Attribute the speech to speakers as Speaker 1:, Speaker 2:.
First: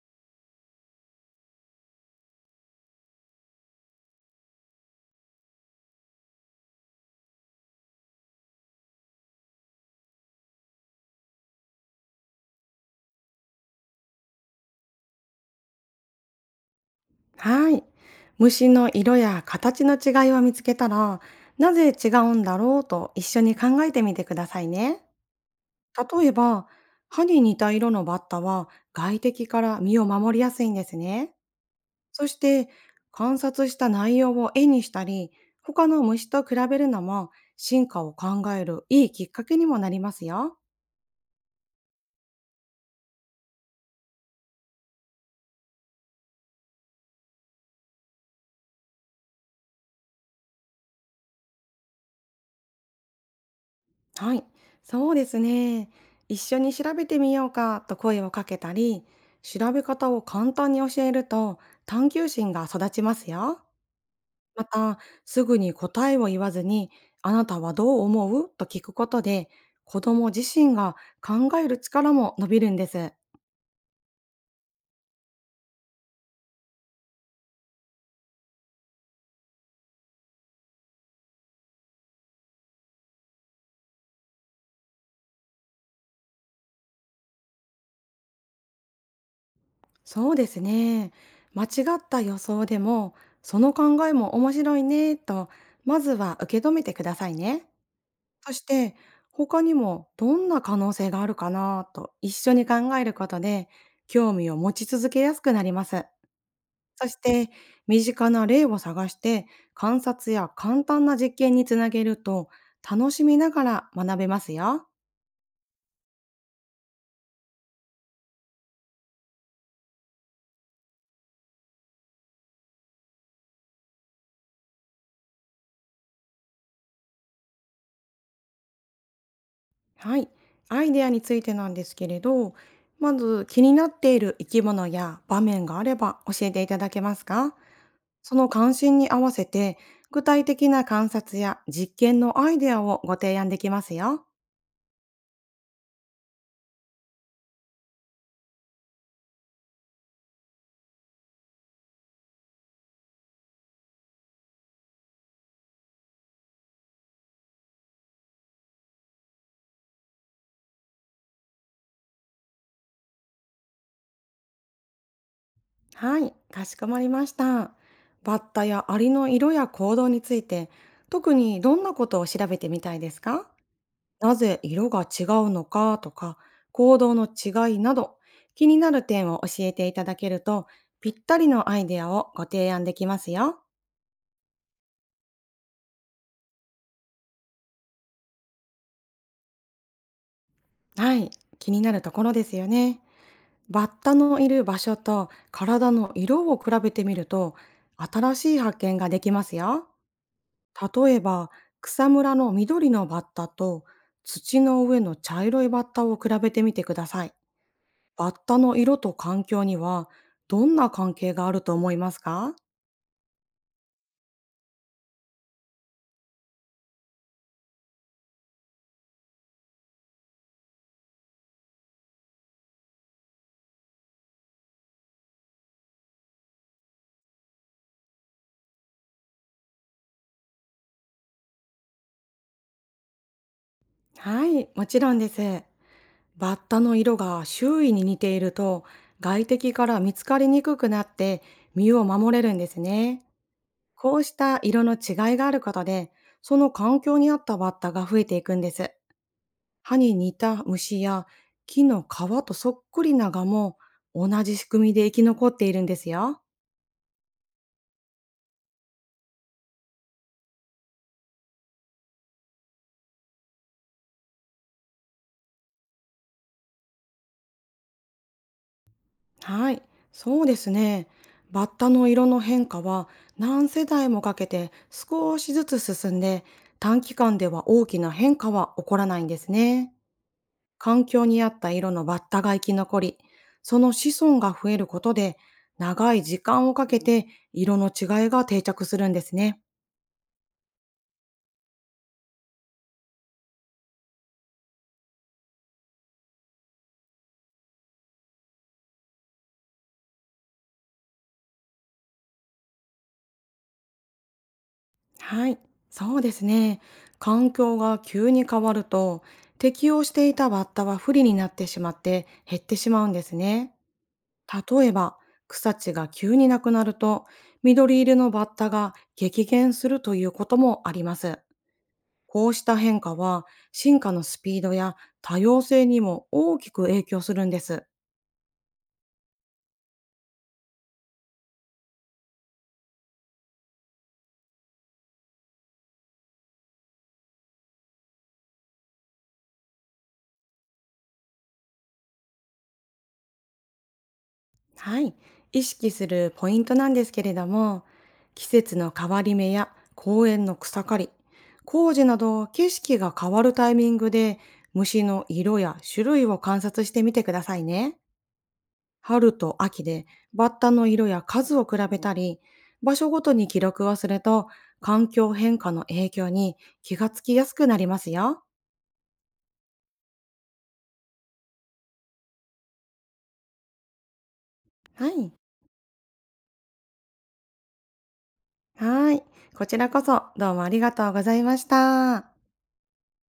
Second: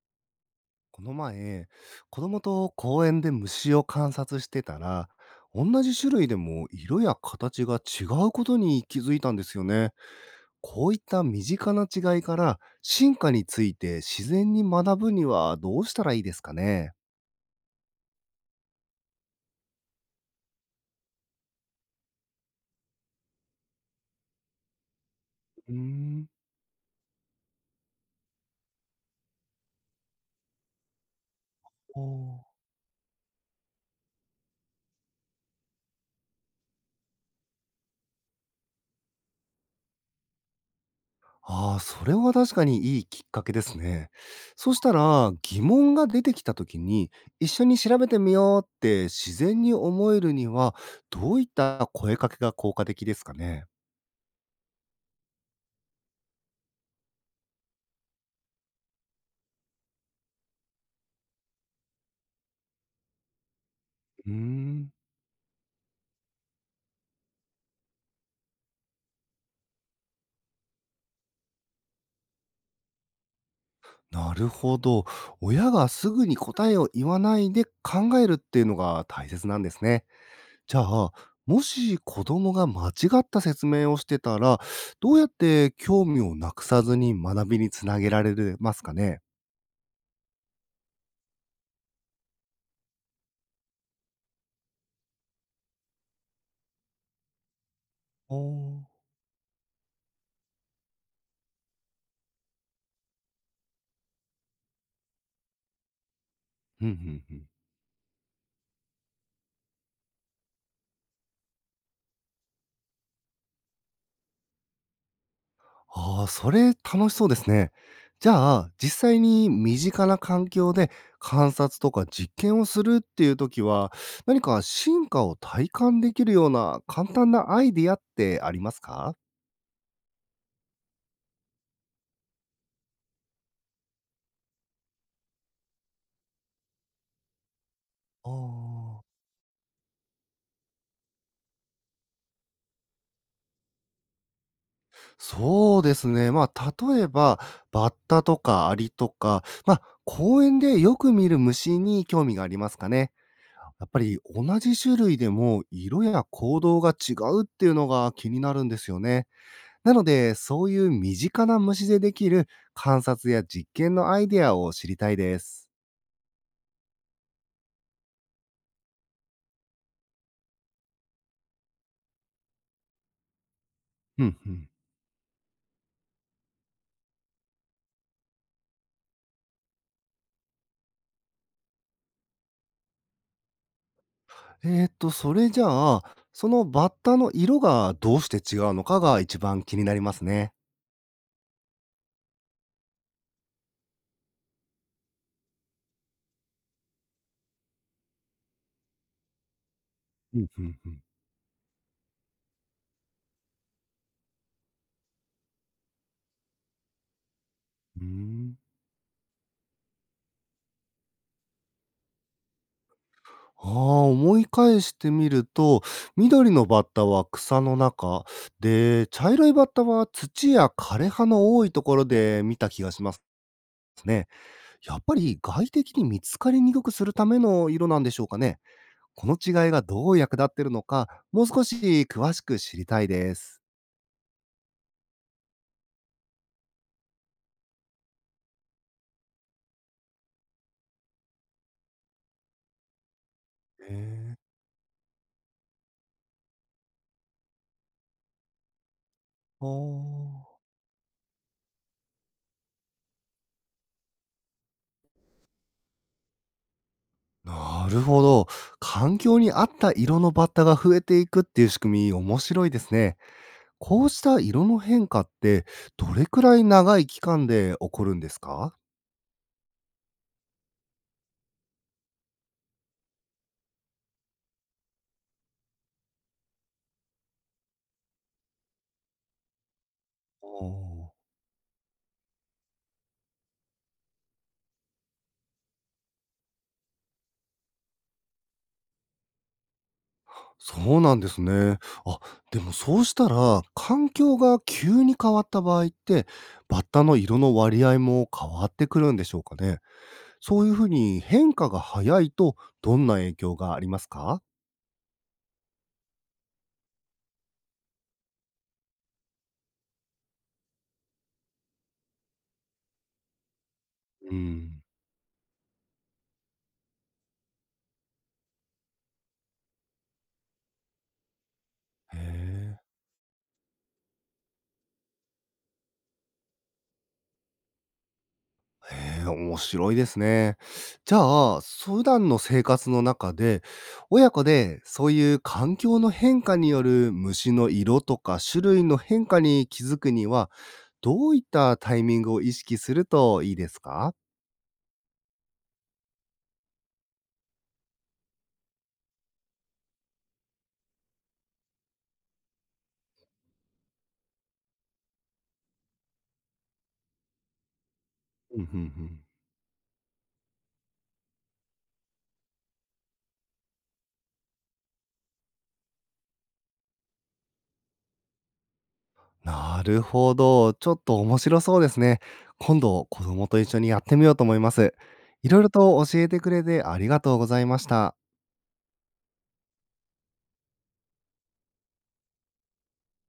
Speaker 1: この前、子供と公園で虫を観察してたら、同じ種類でも色や形が違うことに気づいたんですよね。こういった身近な違いから進化について自然に学ぶにはどうしたらいいですかね。
Speaker 2: はい。虫の色や形の違いを見つけたら、なぜ違うんだろうと一緒に考えてみてくださいね。
Speaker 1: うーん。
Speaker 2: 例えば、歯に似た色のバッタは外敵から身を守りやすいんですね。
Speaker 1: お
Speaker 2: そし
Speaker 1: ー。
Speaker 2: て、観察した内容を絵にしたり、他の虫と比べるのも進化を考えるいいきっかけにもなりますよ。
Speaker 1: ああ、それは確かにいいきっかけですね。そしたら、疑問が出てきた時に、一緒に調べてみようって自然に思えるには、どういった声かけが効果的ですかね？
Speaker 2: はい、そうですね。一緒に調べてみようかと声をかけたり、調べ方を簡単に教えると探求心が育ちますよ。
Speaker 1: うー
Speaker 2: ま
Speaker 1: ん。
Speaker 2: た、すぐに答えを言わずに、あなたはどう思うと聞くことで、子供自身が考える力も伸びるんです。
Speaker 1: なるほど。親がすぐに答えを言わないで考えるっていうのが大切なんですね。じゃあ、もし子供が間違った説明をしてたら、どうやって興味をなくさずに学びにつなげられるますかね？
Speaker 2: そうですね。間違った予想でも、その考えも面白いねと、まずは受け止めてくださいね。
Speaker 1: お
Speaker 2: そし
Speaker 1: お。
Speaker 2: て、他にもどんな可能性があるかなと一緒に考えることで、興味を持ち続けやすくなります。
Speaker 1: うん、う
Speaker 2: そし
Speaker 1: んうん。
Speaker 2: て、身近な例を探して、観察や簡単な実験につなげると、楽しみながら学べますよ。
Speaker 1: ああ、それ楽しそうですね。じゃあ、実際に身近な環境で観察とか実験をするっていう時は、何か進化を体感できるような簡単なアイディアってありますか？
Speaker 2: はい。アイデアについてなんですけれど、まず気になっている生き物や場面があれば教えていただけますか？
Speaker 1: あ
Speaker 2: その関心
Speaker 1: あ、
Speaker 2: に合わせて、具体的な観察や実験のアイデアをご提案できますよ。
Speaker 1: そうですね。まあ、例えば、バッタとかアリとか、まあ、公園でよく見る虫に興味がありますかね。やっぱり同じ種類でも色や行動が違うっていうのが気になるんですよね。なので、そういう身近な虫でできる観察や実験のアイデアを知りたいです。
Speaker 2: はい、かしこまりました。バッタやアリの色や行動について、特にどんなことを調べてみたいですか？
Speaker 1: う
Speaker 2: な
Speaker 1: んう
Speaker 2: ぜ
Speaker 1: ん。
Speaker 2: 色が違うのかとか、行動の違いなど、気になる点を教えていただけると、ぴったりのアイデアをご提案できますよ。
Speaker 1: それじゃあ、そのバッタの色がどうして違うのかが一番気になりますね。
Speaker 2: はい、気になるところですよね。バッタのいる場所と体の色を比べてみると、新しい発見ができますよ。
Speaker 1: うんうんうん。
Speaker 2: 例えば、草むらの緑のバッタと土の上の茶色いバッタを比べてみてください。
Speaker 1: うー
Speaker 2: バッ
Speaker 1: ん。
Speaker 2: タの色と環境にはどんな関係があると思いますか？
Speaker 1: ああ、思い返してみると、緑のバッタは草の中で、茶色いバッタは土や枯れ葉の多いところで見た気がしますね。やっぱり外敵に見つかりにくくするための色なんでしょうかね。この違いがどう役立っているのか、もう少し詳しく知りたいです。
Speaker 2: はい、もちろんです。バッタの色が周囲に似ていると外敵から見つかりにくくなって身を守れるんですね。
Speaker 1: へ
Speaker 2: こうし
Speaker 1: え。
Speaker 2: た色の違いがあることで、その環境に合ったバッタが増えていくんです。
Speaker 1: あ
Speaker 2: 歯に似
Speaker 1: ー。
Speaker 2: た虫や木の皮とそっくりなガも同じ仕組みで生き残っているんですよ。
Speaker 1: なるほど。環境に合った色のバッタが増えていくっていう仕組み、面白いですね。こうした色の変化って、どれくらい長い期間で起こるんですか？
Speaker 2: はい、そうですね。バッタの色の変化は何世代もかけて少しずつ進んで、短期間では大きな変化は起こらないんですね。
Speaker 1: ああ。お
Speaker 2: 環
Speaker 1: ー。
Speaker 2: 境に合った色のバッタが生き残り、その子孫が増えることで、長い時間をかけて色の違いが定着するんですね。
Speaker 1: そうなんですね。あ、でもそうしたら、環境が急に変わった場合って、バッタの色の割合も変わってくるんでしょうかね。そういうふうに変化が早いと、どんな影響がありますか？
Speaker 2: はい、そうですね。環境が急に変わると、適応していたバッタは不利になってしまって減ってしまうんですね。
Speaker 1: うん。
Speaker 2: 例えば、草地が急になくなると、緑色のバッタが激減するということもあります。
Speaker 1: へ
Speaker 2: こうした
Speaker 1: え。
Speaker 2: 変化は、進化のスピードや多様性にも大きく影響するんです。
Speaker 1: へえ、面白いですね。じゃあ、普段の生活の中で、親子でそういう環境の変化による虫の色とか種類の変化に気づくには、どういったタイミングを意識するといいですか？
Speaker 2: はい。意識するポイントなんですけれども、季節の変わり目や公園の草刈り、工事など景色が変わるタイミングで虫の色や種類を観察してみてくださいね。
Speaker 1: うん、うんうん。
Speaker 2: 春と秋でバッタの色や数を比べたり、場所ごとに記録をすると、環境変化の影響に気がつきやすくなりますよ。
Speaker 1: なるほど。ちょっと面白そうですね。今度、子供と一緒にやってみようと思います。
Speaker 2: はい。
Speaker 1: いろいろと教えてくれてありがとうございました。
Speaker 2: はーい。こちらこそどうもありがとうございました。